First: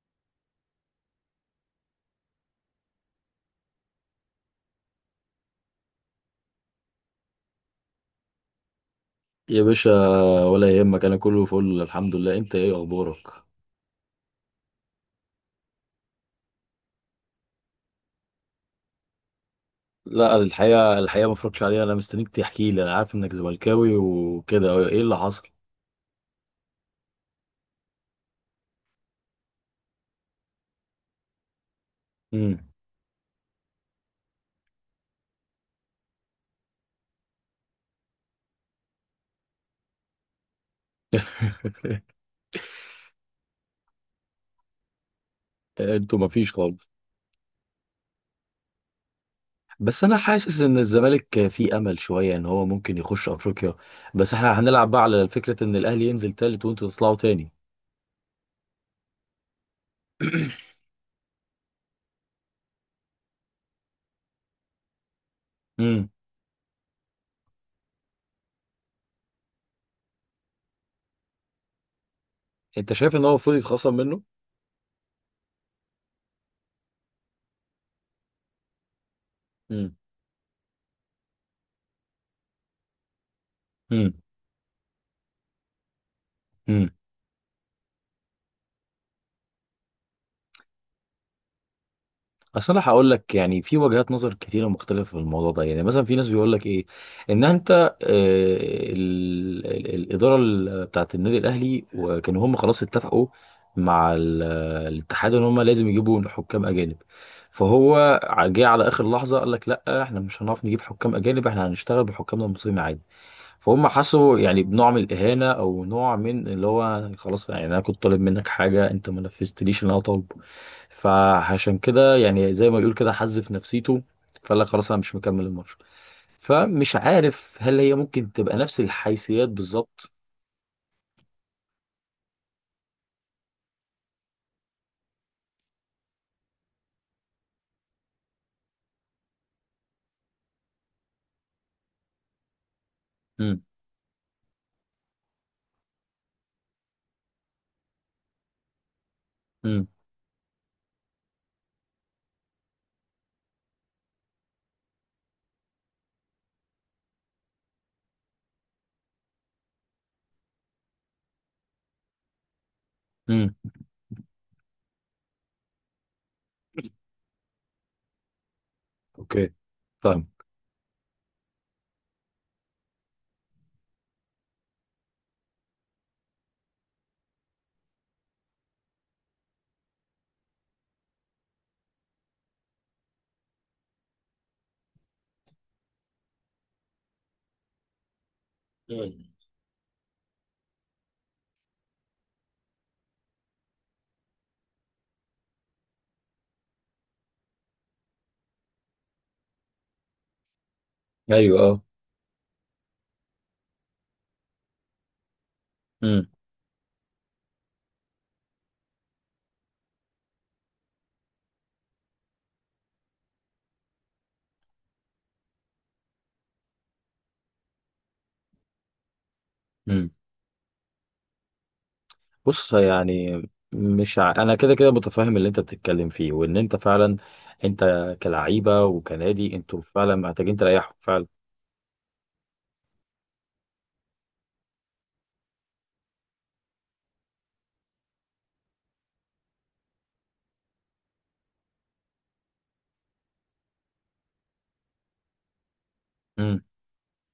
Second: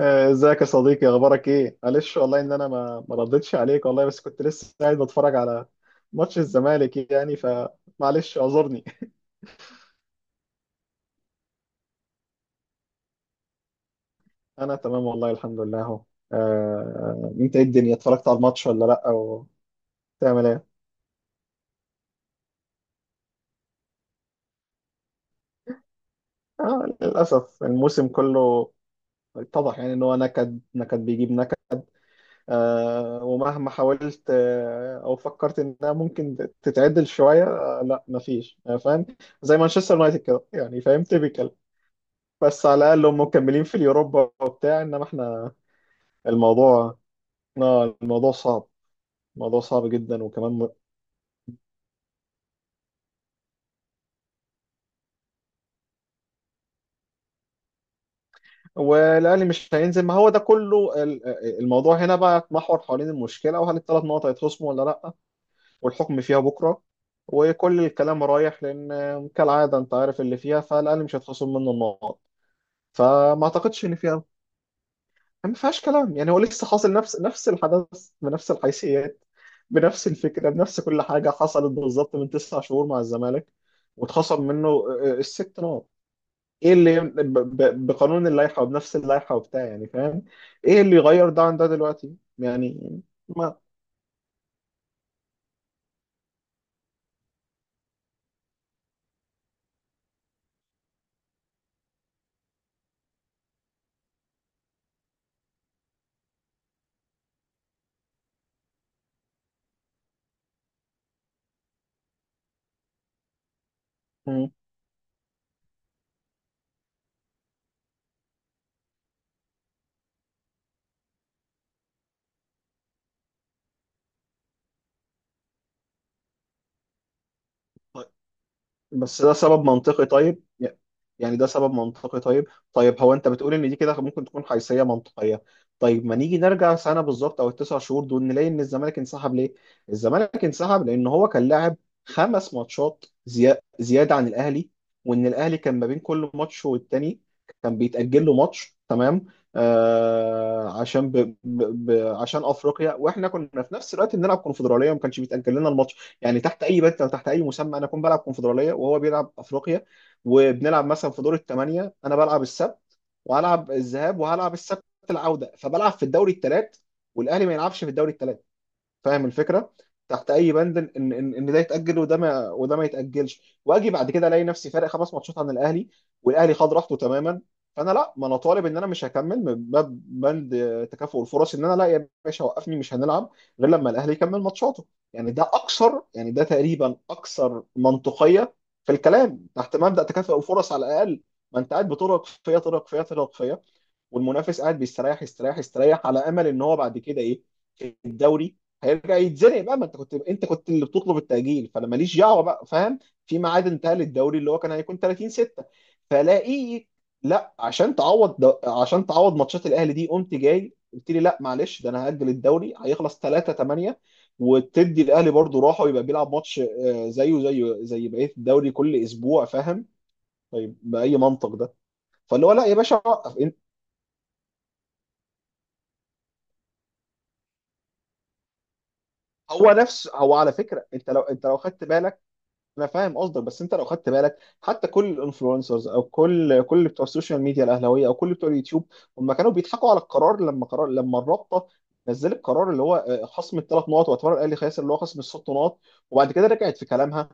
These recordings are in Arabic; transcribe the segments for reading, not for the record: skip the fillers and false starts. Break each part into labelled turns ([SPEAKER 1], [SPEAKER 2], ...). [SPEAKER 1] ازيك يا صديقي، اخبارك ايه؟ معلش والله ان انا ما ردتش عليك والله، بس كنت لسه قاعد بتفرج على ماتش الزمالك يعني، فمعلش اعذرني.
[SPEAKER 2] يا باشا، ولا يهمك. انا كله فل الحمد لله. انت ايه اخبارك؟
[SPEAKER 1] انا تمام والله الحمد لله اهو. انت ايه الدنيا، اتفرجت على الماتش ولا لا، وبتعمل
[SPEAKER 2] لا
[SPEAKER 1] ايه؟
[SPEAKER 2] الحقيقه ما اتفرجتش عليها، انا مستنيك تحكي لي. انا عارف انك زملكاوي وكده، ايه اللي حصل؟
[SPEAKER 1] للاسف الموسم كله اتضح يعني ان هو نكد بيجيب نكد.
[SPEAKER 2] امم
[SPEAKER 1] ومهما حاولت او فكرت انها ممكن تتعدل شويه، لا مفيش. فاهم؟ زي مانشستر يونايتد كده يعني، فاهم؟ typical. بس على الاقل هم مكملين في اليوروبا وبتاع، انما احنا
[SPEAKER 2] انتوا ما فيش خالص.
[SPEAKER 1] الموضوع. اه الموضوع صعب. الموضوع صعب
[SPEAKER 2] بس انا
[SPEAKER 1] جدا، وكمان
[SPEAKER 2] حاسس ان الزمالك فيه امل شويه ان هو ممكن يخش افريقيا. بس احنا هنلعب بقى على فكره ان الاهلي ينزل تالت وانتوا تطلعوا تاني.
[SPEAKER 1] والاهلي مش هينزل، ما هو ده كله الموضوع هنا بقى يتمحور حوالين المشكله، وهل الثلاث نقط هيتخصموا ولا لا.
[SPEAKER 2] امم
[SPEAKER 1] والحكم فيها بكره، وكل الكلام رايح لان كالعاده انت عارف اللي فيها، فالاهلي مش هيتخصم منه النقط.
[SPEAKER 2] انت شايف ان هو
[SPEAKER 1] فما
[SPEAKER 2] المفروض
[SPEAKER 1] اعتقدش
[SPEAKER 2] يتخصم
[SPEAKER 1] ان
[SPEAKER 2] منه؟
[SPEAKER 1] فيها، ما فيهاش كلام يعني. هو لسه حاصل نفس الحدث بنفس الحيثيات،
[SPEAKER 2] امم
[SPEAKER 1] بنفس الفكرة، بنفس كل حاجة، حصلت بالظبط من تسع شهور مع الزمالك واتخصم منه الست نقط. ايه
[SPEAKER 2] امم
[SPEAKER 1] اللي بقانون اللائحة، وبنفس اللائحة وبتاع يعني، فاهم؟ ايه اللي يغير ده عن ده دلوقتي
[SPEAKER 2] اصل
[SPEAKER 1] يعني؟
[SPEAKER 2] انا هقول لك،
[SPEAKER 1] ما
[SPEAKER 2] يعني في وجهات نظر كتيره مختلفه في الموضوع ده. يعني مثلا في ناس بيقول لك ايه، ان انت الاداره بتاعت النادي الاهلي، وكانوا هم خلاص اتفقوا مع الاتحاد ان هم لازم يجيبوا حكام اجانب. فهو جه على اخر لحظه قال لك لا احنا مش هنعرف نجيب حكام اجانب، احنا هنشتغل بحكامنا المصريين عادي. فهم حسوا
[SPEAKER 1] مم.
[SPEAKER 2] يعني بنوع من الاهانه، او نوع من اللي هو خلاص يعني انا كنت طالب منك حاجه انت ما نفذتليش اللي انا طالبه. فعشان كده يعني زي ما يقول كده حز في نفسيته، فقال لك خلاص انا مش مكمل الماتش. فمش عارف هل هي ممكن تبقى نفس
[SPEAKER 1] بس ده
[SPEAKER 2] الحيثيات
[SPEAKER 1] سبب منطقي،
[SPEAKER 2] بالظبط.
[SPEAKER 1] طيب. يعني ده سبب منطقي، طيب. طيب هو انت بتقول ان دي كده ممكن تكون حيثية منطقية. طيب ما نيجي نرجع سنة بالظبط او التسع شهور دول، نلاقي ان الزمالك انسحب ليه؟ الزمالك انسحب لان هو كان لاعب خمس ماتشات
[SPEAKER 2] امم
[SPEAKER 1] زيادة عن الاهلي. وان الاهلي كان ما بين كل ماتش والتاني كان بيتأجل له ماتش، تمام؟
[SPEAKER 2] امم
[SPEAKER 1] آه عشان عشان افريقيا، واحنا كنا في نفس الوقت بنلعب كونفدرالية وما كانش بيتأجل لنا الماتش. يعني تحت اي بند او تحت اي مسمى انا اكون بلعب كونفدراليه وهو بيلعب افريقيا، وبنلعب مثلا في دور الثمانيه، انا بلعب السبت
[SPEAKER 2] امم
[SPEAKER 1] وهلعب الذهاب، وهلعب السبت العوده، فبلعب في الدوري الثلاث، والاهلي ما يلعبش في الدوري الثلاث. فاهم
[SPEAKER 2] اوكي،
[SPEAKER 1] الفكره؟
[SPEAKER 2] فاهم.
[SPEAKER 1] تحت اي بند ان ده يتاجل، وده ما وده ما يتاجلش، واجي بعد كده الاقي نفسي فارق خمس ماتشات عن الاهلي، والاهلي خد راحته تماما؟ فانا لا، ما انا طالب ان انا مش هكمل من باب بند تكافؤ الفرص. ان انا لا يا باشا، وقفني مش هنلعب غير لما الاهلي يكمل ماتشاته. يعني ده اكثر، يعني ده تقريبا اكثر منطقيه في
[SPEAKER 2] مم.
[SPEAKER 1] الكلام تحت مبدا تكافؤ الفرص على الاقل. ما انت قاعد بترهق فيا ترهق فيا ترهق فيا، والمنافس قاعد بيستريح يستريح يستريح، على امل ان هو بعد كده ايه؟ في الدوري هيرجع يتزنق بقى. ما انت كنت اللي بتطلب
[SPEAKER 2] ايوه
[SPEAKER 1] التأجيل،
[SPEAKER 2] اه.
[SPEAKER 1] فانا ماليش دعوه بقى، فاهم؟ في ميعاد انتهى للدوري اللي هو كان هيكون 30/6،
[SPEAKER 2] امم
[SPEAKER 1] فلاقيه، لا عشان تعوض عشان تعوض ماتشات الاهلي دي، قمت جاي قلت لي لا معلش ده انا هأجل الدوري، هيخلص 3/8، وتدي الاهلي برضه راحه، ويبقى بيلعب ماتش زيه زيه زي بقيه الدوري كل اسبوع، فاهم؟
[SPEAKER 2] امم
[SPEAKER 1] طيب باي منطق ده؟ فاللي هو لا
[SPEAKER 2] بص
[SPEAKER 1] يا باشا وقف.
[SPEAKER 2] يعني، مش ع... انا كده كده متفاهم اللي انت بتتكلم فيه، وان انت فعلا انت كلعيبه وكنادي
[SPEAKER 1] هو
[SPEAKER 2] انتوا
[SPEAKER 1] نفس،
[SPEAKER 2] فعلا
[SPEAKER 1] هو على
[SPEAKER 2] محتاجين
[SPEAKER 1] فكره
[SPEAKER 2] تريحوا
[SPEAKER 1] انت لو
[SPEAKER 2] فعلا.
[SPEAKER 1] خدت بالك، انا فاهم قصدك، بس انت لو خدت بالك، حتى كل الانفلونسرز او كل بتوع السوشيال ميديا الاهلاويه، او كل بتوع اليوتيوب، هم كانوا بيضحكوا على القرار. لما قرار، لما الرابطه نزلت القرار اللي هو خصم الثلاث نقط، واعتبر الاهلي خاسر اللي هو خصم الست نقط، وبعد كده
[SPEAKER 2] امم
[SPEAKER 1] رجعت في كلامها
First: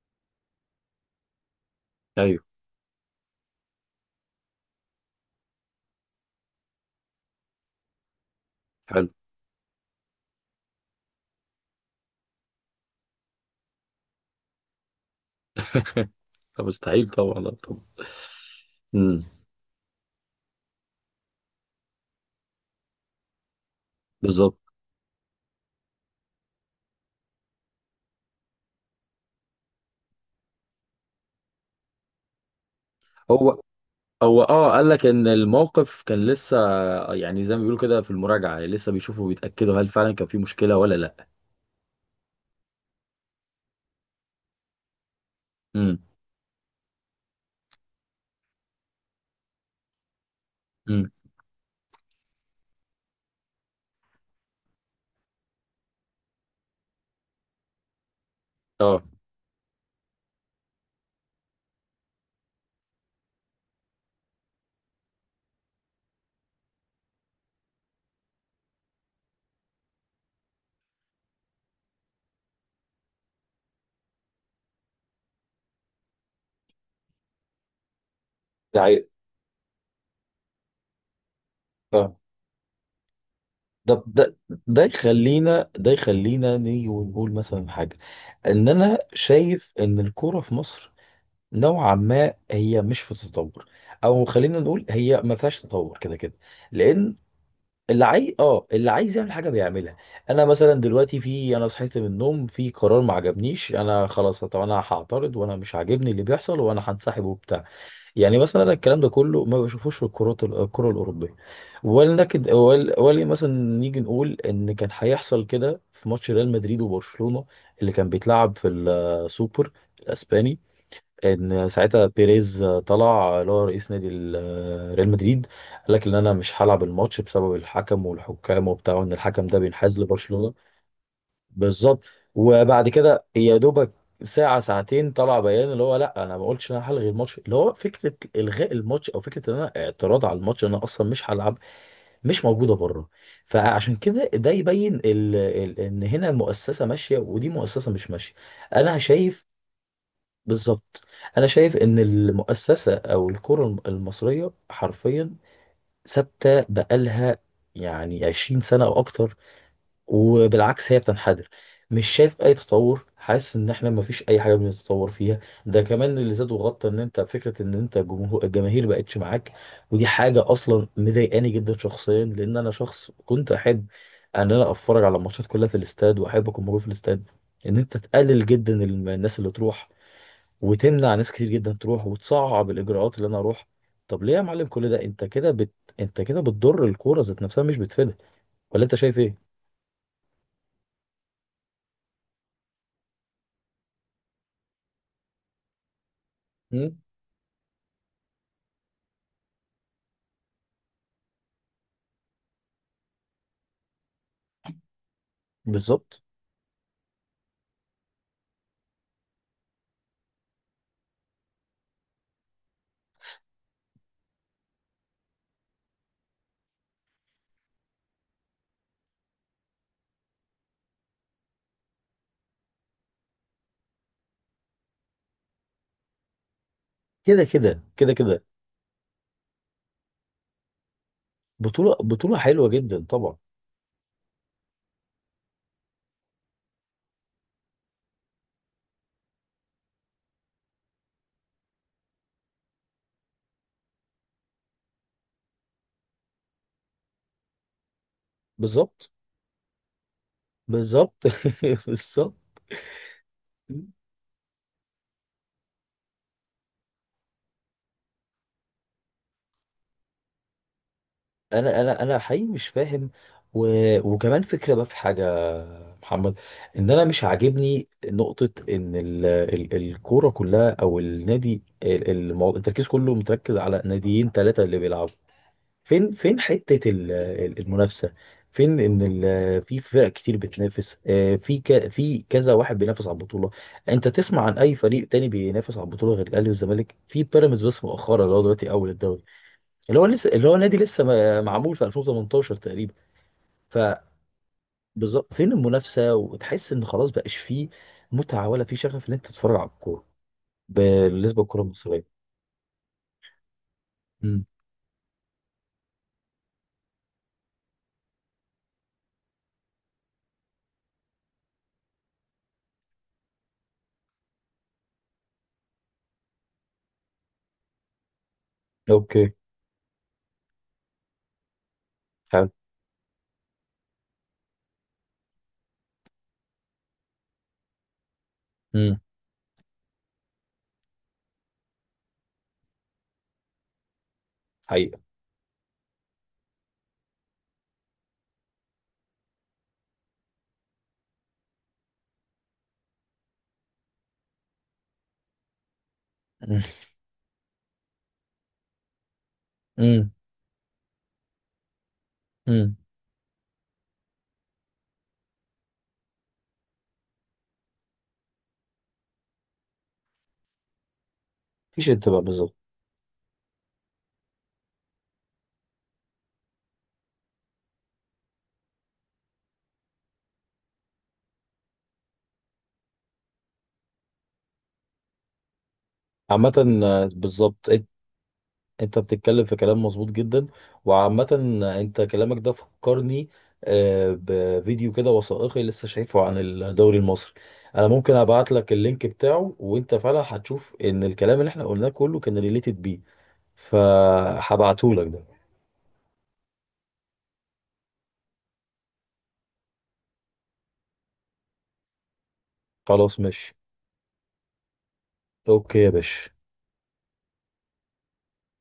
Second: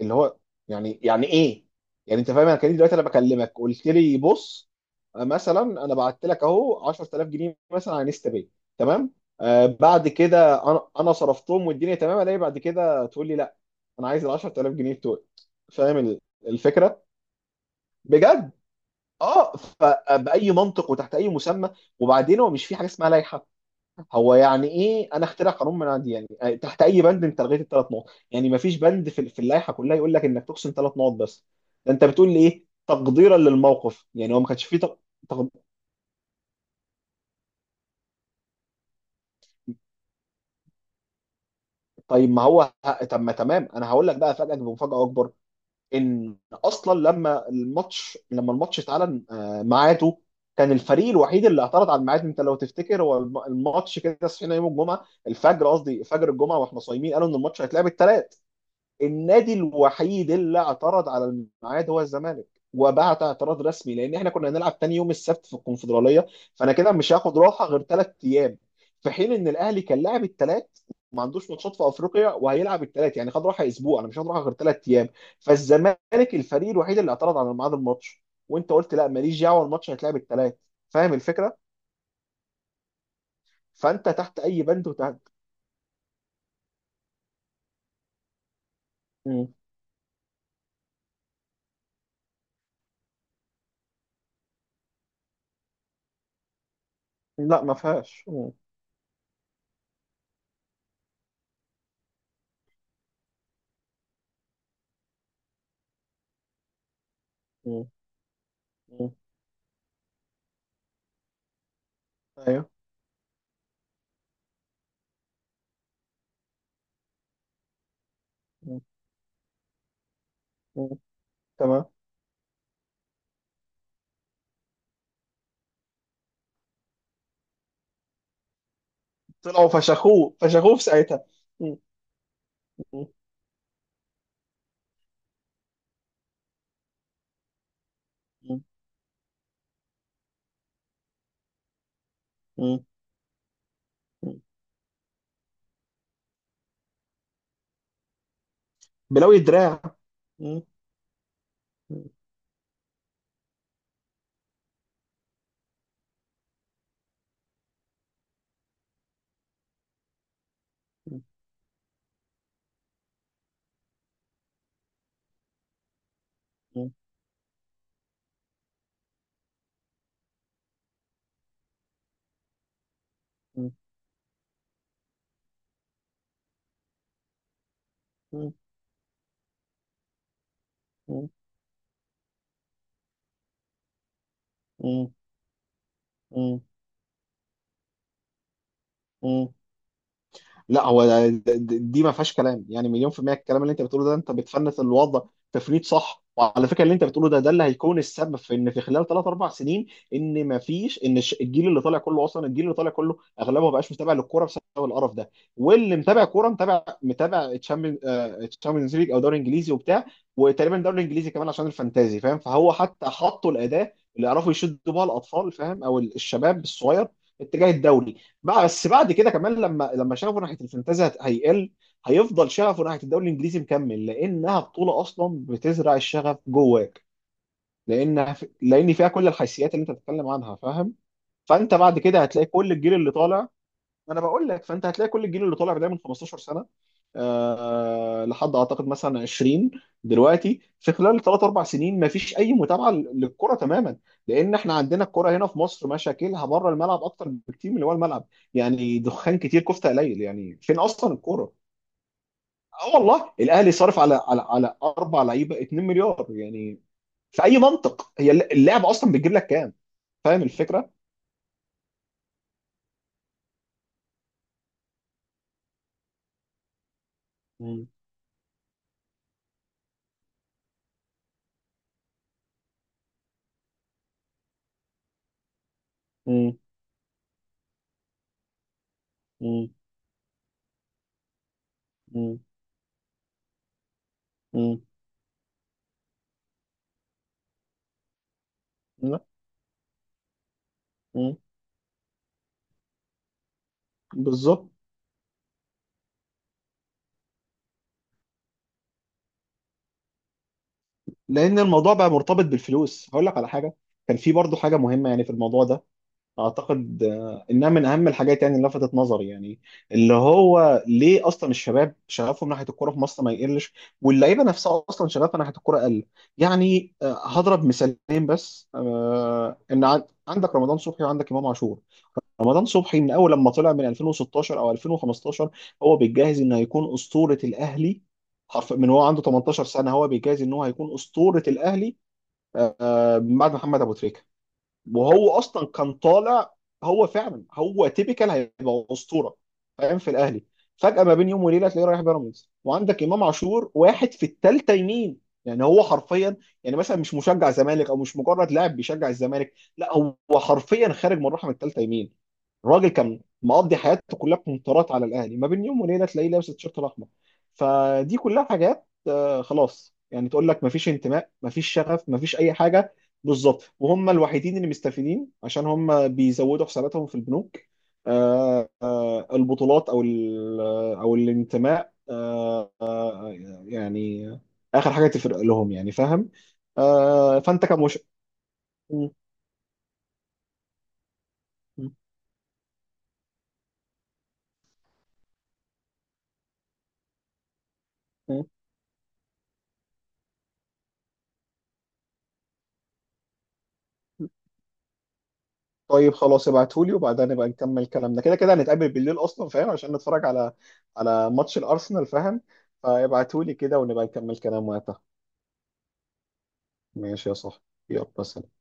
[SPEAKER 1] اللي هو، يعني ايه؟ يعني انت
[SPEAKER 2] ايوه،
[SPEAKER 1] فاهم؟ انا كان دلوقتي انا بكلمك قلت لي بص، مثلا انا بعت لك اهو 10,000 جنيه مثلا على انستا باي،
[SPEAKER 2] حلو.
[SPEAKER 1] تمام؟ آه بعد كده انا صرفتهم والدنيا تمام، الاقي بعد كده تقول لي لا انا عايز ال 10,000 جنيه بتوعي. فاهم
[SPEAKER 2] طب
[SPEAKER 1] الفكره؟
[SPEAKER 2] مستحيل طبعا، لا طبعا.
[SPEAKER 1] بجد.
[SPEAKER 2] امم
[SPEAKER 1] اه فباي منطق وتحت اي مسمى؟ وبعدين هو مش في حاجه اسمها لائحه. هو
[SPEAKER 2] بالظبط.
[SPEAKER 1] يعني ايه انا اخترع قانون منعدي يعني؟ تحت اي بند انت لغيت الثلاث نقط؟ يعني ما فيش بند في اللائحه كلها يقول لك انك تقسم ثلاث نقط بس. ده انت بتقول لي ايه، تقديرا
[SPEAKER 2] هو
[SPEAKER 1] للموقف يعني؟ هو
[SPEAKER 2] هو
[SPEAKER 1] ما كانش
[SPEAKER 2] اه
[SPEAKER 1] فيه
[SPEAKER 2] قال لك ان
[SPEAKER 1] تق...
[SPEAKER 2] الموقف كان لسه يعني زي ما بيقولوا كده في المراجعه، لسه بيشوفوا وبيتاكدوا هل فعلا كان في مشكله ولا لا.
[SPEAKER 1] طيب، ما هو طب ما تمام، انا هقول لك بقى افاجئك بمفاجاه اكبر.
[SPEAKER 2] امم
[SPEAKER 1] ان اصلا لما الماتش لما الماتش اتعلن ميعاده، كان الفريق
[SPEAKER 2] امم
[SPEAKER 1] الوحيد اللي اعترض على الميعاد. انت لو تفتكر هو الماتش كده، صحينا يوم الجمعه الفجر، قصدي فجر الجمعه واحنا صايمين، قالوا ان الماتش هيتلعب الثلاث.
[SPEAKER 2] اه،
[SPEAKER 1] النادي الوحيد اللي اعترض على الميعاد هو الزمالك. وبعت اعتراض رسمي لان احنا كنا هنلعب تاني يوم السبت في الكونفدراليه، فانا كده مش هاخد راحه غير ثلاث ايام. في حين ان الاهلي كان لاعب الثلاث، ما عندوش ماتشات في افريقيا وهيلعب الثلاث، يعني خد راحه اسبوع، انا مش هاخد راحه غير ثلاث ايام. فالزمالك الفريق الوحيد اللي اعترض على ميعاد الماتش، وانت
[SPEAKER 2] ده
[SPEAKER 1] قلت
[SPEAKER 2] حقيقي.
[SPEAKER 1] لا ماليش دعوه، الماتش هيتلعب الثلاث. فاهم الفكره؟
[SPEAKER 2] آه. ده
[SPEAKER 1] فانت
[SPEAKER 2] ده
[SPEAKER 1] تحت اي
[SPEAKER 2] ده
[SPEAKER 1] بند وتحت.
[SPEAKER 2] يخلينا، نيجي ونقول مثلا حاجة. ان انا
[SPEAKER 1] مم.
[SPEAKER 2] شايف ان الكورة في مصر نوعا ما هي مش في تطور، او خلينا نقول هي ما فيهاش تطور كده كده. لان
[SPEAKER 1] لا، ما
[SPEAKER 2] اللي
[SPEAKER 1] فيهاش.
[SPEAKER 2] عايز
[SPEAKER 1] مم.
[SPEAKER 2] اه اللي عايز يعمل حاجه بيعملها. انا مثلا دلوقتي في، انا صحيت من النوم في قرار ما عجبنيش، انا خلاص طب انا هعترض وانا مش عاجبني اللي بيحصل وانا هنسحب وبتاع.
[SPEAKER 1] مم.
[SPEAKER 2] يعني مثلا انا الكلام ده
[SPEAKER 1] مم.
[SPEAKER 2] كله ما بشوفوش في الكرات الكره الاوروبيه.
[SPEAKER 1] ايوه.
[SPEAKER 2] ولكن مثلا، نيجي نقول ان كان هيحصل كده في ماتش ريال مدريد وبرشلونه اللي كان بيتلعب في
[SPEAKER 1] مم.
[SPEAKER 2] السوبر الاسباني،
[SPEAKER 1] مم.
[SPEAKER 2] ان
[SPEAKER 1] تمام.
[SPEAKER 2] ساعتها بيريز طلع اللي هو رئيس نادي ريال مدريد قال لك ان انا مش هلعب الماتش بسبب الحكم والحكام وبتاع، وان الحكم ده
[SPEAKER 1] طلعوا
[SPEAKER 2] بينحاز
[SPEAKER 1] فشخوه
[SPEAKER 2] لبرشلونة.
[SPEAKER 1] فشخوه في ساعتها. م-
[SPEAKER 2] بالظبط. وبعد
[SPEAKER 1] م-
[SPEAKER 2] كده يا دوبك ساعة ساعتين طلع بيان اللي هو لا انا ما قلتش ان انا هلغي الماتش. اللي هو فكرة
[SPEAKER 1] م-
[SPEAKER 2] الغاء الماتش او فكرة ان انا اعتراض على الماتش ان انا اصلا مش هلعب، مش موجودة
[SPEAKER 1] م-
[SPEAKER 2] بره. فعشان كده
[SPEAKER 1] م.
[SPEAKER 2] ده يبين ان هنا المؤسسة ماشية ودي مؤسسة مش ماشية، انا
[SPEAKER 1] بلاوي
[SPEAKER 2] شايف.
[SPEAKER 1] الدراع. م-
[SPEAKER 2] بالظبط. انا شايف ان
[SPEAKER 1] م-
[SPEAKER 2] المؤسسه او الكره المصريه حرفيا ثابته بقالها يعني 20 سنه او اكتر، وبالعكس هي
[SPEAKER 1] م-
[SPEAKER 2] بتنحدر. مش شايف اي تطور، حاسس ان احنا ما فيش اي حاجه بنتطور فيها. ده كمان اللي زاد وغطى
[SPEAKER 1] م-
[SPEAKER 2] ان انت فكره ان انت جمهور، الجماهير بقتش معاك. ودي حاجه اصلا مضايقاني جدا شخصيا، لان انا شخص كنت
[SPEAKER 1] م-
[SPEAKER 2] احب ان انا اتفرج على الماتشات كلها في الاستاد واحب اكون موجود في الاستاد. ان انت تقلل
[SPEAKER 1] م-
[SPEAKER 2] جدا الناس اللي تروح، وتمنع ناس كتير جدا تروح، وتصعب الاجراءات اللي انا اروح. طب ليه يا معلم كل ده؟
[SPEAKER 1] م-
[SPEAKER 2] انت كده انت كده
[SPEAKER 1] م-
[SPEAKER 2] بتضر الكوره ذات نفسها مش بتفيدها، ولا انت شايف ايه؟
[SPEAKER 1] م- لا هو دي ما فيهاش كلام يعني، مليون في المية. الكلام اللي انت بتقوله ده، انت بتفنت الوضع تفنيد صح. وعلى فكرة اللي
[SPEAKER 2] مم.
[SPEAKER 1] انت بتقوله ده اللي هيكون السبب في ان في خلال ثلاث اربع سنين، ان ما فيش، ان الجيل اللي طالع كله، اصلا الجيل اللي طالع كله اغلبه ما بقاش متابع للكوره بسبب القرف ده. واللي
[SPEAKER 2] بالظبط.
[SPEAKER 1] متابع كوره، متابع، متابع تشامبيونز ليج او دوري انجليزي وبتاع. وتقريبا دوري انجليزي كمان عشان الفانتازي، فاهم؟ فهو حتى حطوا الاداه اللي يعرفوا يشدوا بها الاطفال، فاهم، او الشباب الصغير اتجاه الدوري بقى. بس بعد كده كمان، لما شغفه ناحيه الفانتازي هيقل، هيفضل شغفه ناحيه الدوري الانجليزي مكمل، لانها بطوله اصلا بتزرع الشغف جواك،
[SPEAKER 2] كده كده كده كده.
[SPEAKER 1] لان فيها كل الحيثيات اللي انت بتتكلم عنها، فاهم؟ فانت
[SPEAKER 2] بطوله
[SPEAKER 1] بعد كده
[SPEAKER 2] بطوله
[SPEAKER 1] هتلاقي
[SPEAKER 2] حلوه
[SPEAKER 1] كل الجيل
[SPEAKER 2] جدا
[SPEAKER 1] اللي
[SPEAKER 2] طبعا.
[SPEAKER 1] طالع، انا بقول لك، فانت هتلاقي كل الجيل اللي طالع بدايه من 15 سنه لحد اعتقد مثلا 20 دلوقتي، في خلال 3-4 سنين ما فيش اي متابعه للكره تماما. لان احنا عندنا الكره هنا في مصر مشاكلها بره الملعب اكتر بكتير من اللي هو الملعب. يعني
[SPEAKER 2] بالظبط،
[SPEAKER 1] دخان كتير كفته قليل، يعني فين اصلا
[SPEAKER 2] بالظبط.
[SPEAKER 1] الكوره؟
[SPEAKER 2] بالظبط.
[SPEAKER 1] اه والله الاهلي صارف على اربع لعيبه 2 مليار يعني، في اي منطق؟ هي اللعبه اصلا بتجيب لك كام؟ فاهم الفكره؟
[SPEAKER 2] انا حقيقي مش فاهم. و... وكمان فكره بقى في حاجه، محمد، ان انا مش
[SPEAKER 1] مم.
[SPEAKER 2] عاجبني نقطه ان الكوره كلها او النادي التركيز كله متركز على ناديين ثلاثه اللي بيلعبوا. فين، فين
[SPEAKER 1] مم.
[SPEAKER 2] حته المنافسه؟ فين ان
[SPEAKER 1] مم.
[SPEAKER 2] في فرق كتير بتنافس، في
[SPEAKER 1] مم.
[SPEAKER 2] كذا واحد بينافس على البطوله؟ انت تسمع عن اي
[SPEAKER 1] مم.
[SPEAKER 2] فريق تاني بينافس على البطوله غير الاهلي والزمالك؟ في بيراميدز بس مؤخرا اللي هو دلوقتي اول الدوري، اللي هو لسه اللي هو نادي لسه
[SPEAKER 1] مم.
[SPEAKER 2] معمول في 2018 تقريبا.
[SPEAKER 1] بالظبط.
[SPEAKER 2] فبالظبط فين المنافسه؟ وتحس ان خلاص بقاش فيه متعه ولا فيه شغف ان انت تتفرج على الكوره بالنسبه
[SPEAKER 1] لان
[SPEAKER 2] للكوره
[SPEAKER 1] الموضوع
[SPEAKER 2] المصريه.
[SPEAKER 1] بقى مرتبط بالفلوس. هقول لك على حاجه، كان في
[SPEAKER 2] امم
[SPEAKER 1] برضه حاجه مهمه يعني في الموضوع ده. اعتقد انها من اهم الحاجات يعني، اللي لفتت نظري يعني، اللي هو ليه اصلا الشباب شغفهم ناحيه الكوره في مصر ما يقلش، واللعيبه نفسها اصلا شغفها ناحيه الكوره قل. يعني هضرب مثالين بس.
[SPEAKER 2] اوكي،
[SPEAKER 1] ان عندك رمضان صبحي، وعندك امام عاشور.
[SPEAKER 2] حلو.
[SPEAKER 1] رمضان صبحي من اول لما طلع من 2016 او 2015 هو بيتجهز انه هيكون اسطوره الاهلي. حرف، من
[SPEAKER 2] امم
[SPEAKER 1] هو عنده 18 سنه هو بيجهز ان هو هيكون اسطوره الاهلي بعد محمد ابو تريكه.
[SPEAKER 2] حقيقه.
[SPEAKER 1] وهو اصلا كان طالع، هو فعلا هو تيبيكال هيبقى اسطوره، فاهم، في الاهلي. فجاه ما بين يوم وليله تلاقيه رايح بيراميدز. وعندك امام عاشور واحد في الثالثه يمين، يعني هو حرفيا. يعني مثلا مش مشجع زمالك، او مش مجرد لاعب بيشجع الزمالك، لا
[SPEAKER 2] امم
[SPEAKER 1] هو حرفيا خارج من رحم الثالثه يمين.
[SPEAKER 2] امم
[SPEAKER 1] الراجل كان مقضي حياته كلها كونترات على الاهلي، ما بين يوم وليله تلاقيه لابس التيشيرت الاحمر. فدي كلها حاجات خلاص يعني، تقول لك مفيش انتماء، مفيش
[SPEAKER 2] مفيش
[SPEAKER 1] شغف،
[SPEAKER 2] انتباه،
[SPEAKER 1] مفيش
[SPEAKER 2] بالظبط.
[SPEAKER 1] اي حاجه. بالظبط. وهم الوحيدين اللي مستفيدين عشان هم بيزودوا حساباتهم في البنوك. البطولات او او الانتماء، يعني اخر حاجه تفرق لهم يعني، فاهم؟
[SPEAKER 2] عامه،
[SPEAKER 1] فانت
[SPEAKER 2] بالظبط.
[SPEAKER 1] كمش.
[SPEAKER 2] انت
[SPEAKER 1] م-
[SPEAKER 2] بتتكلم في كلام مظبوط جدا. وعامة
[SPEAKER 1] م-
[SPEAKER 2] انت كلامك ده فكرني بفيديو كده وثائقي لسه شايفه عن الدوري المصري. انا ممكن
[SPEAKER 1] م.
[SPEAKER 2] ابعت لك اللينك بتاعه، وانت فعلا هتشوف ان الكلام اللي احنا قلناه كله كان ريليتد بيه. فهبعته لك ده.
[SPEAKER 1] طيب خلاص ابعتهولي، وبعدها نبقى نكمل كلامنا. كده كده هنتقابل بالليل اصلا فاهم، عشان نتفرج على على ماتش الارسنال، فاهم؟
[SPEAKER 2] خلاص ماشي،
[SPEAKER 1] فابعتهولي كده، ونبقى نكمل كلام وقتها.
[SPEAKER 2] اوكي يا باشا.
[SPEAKER 1] ماشي يا صاحبي. يلا سلام.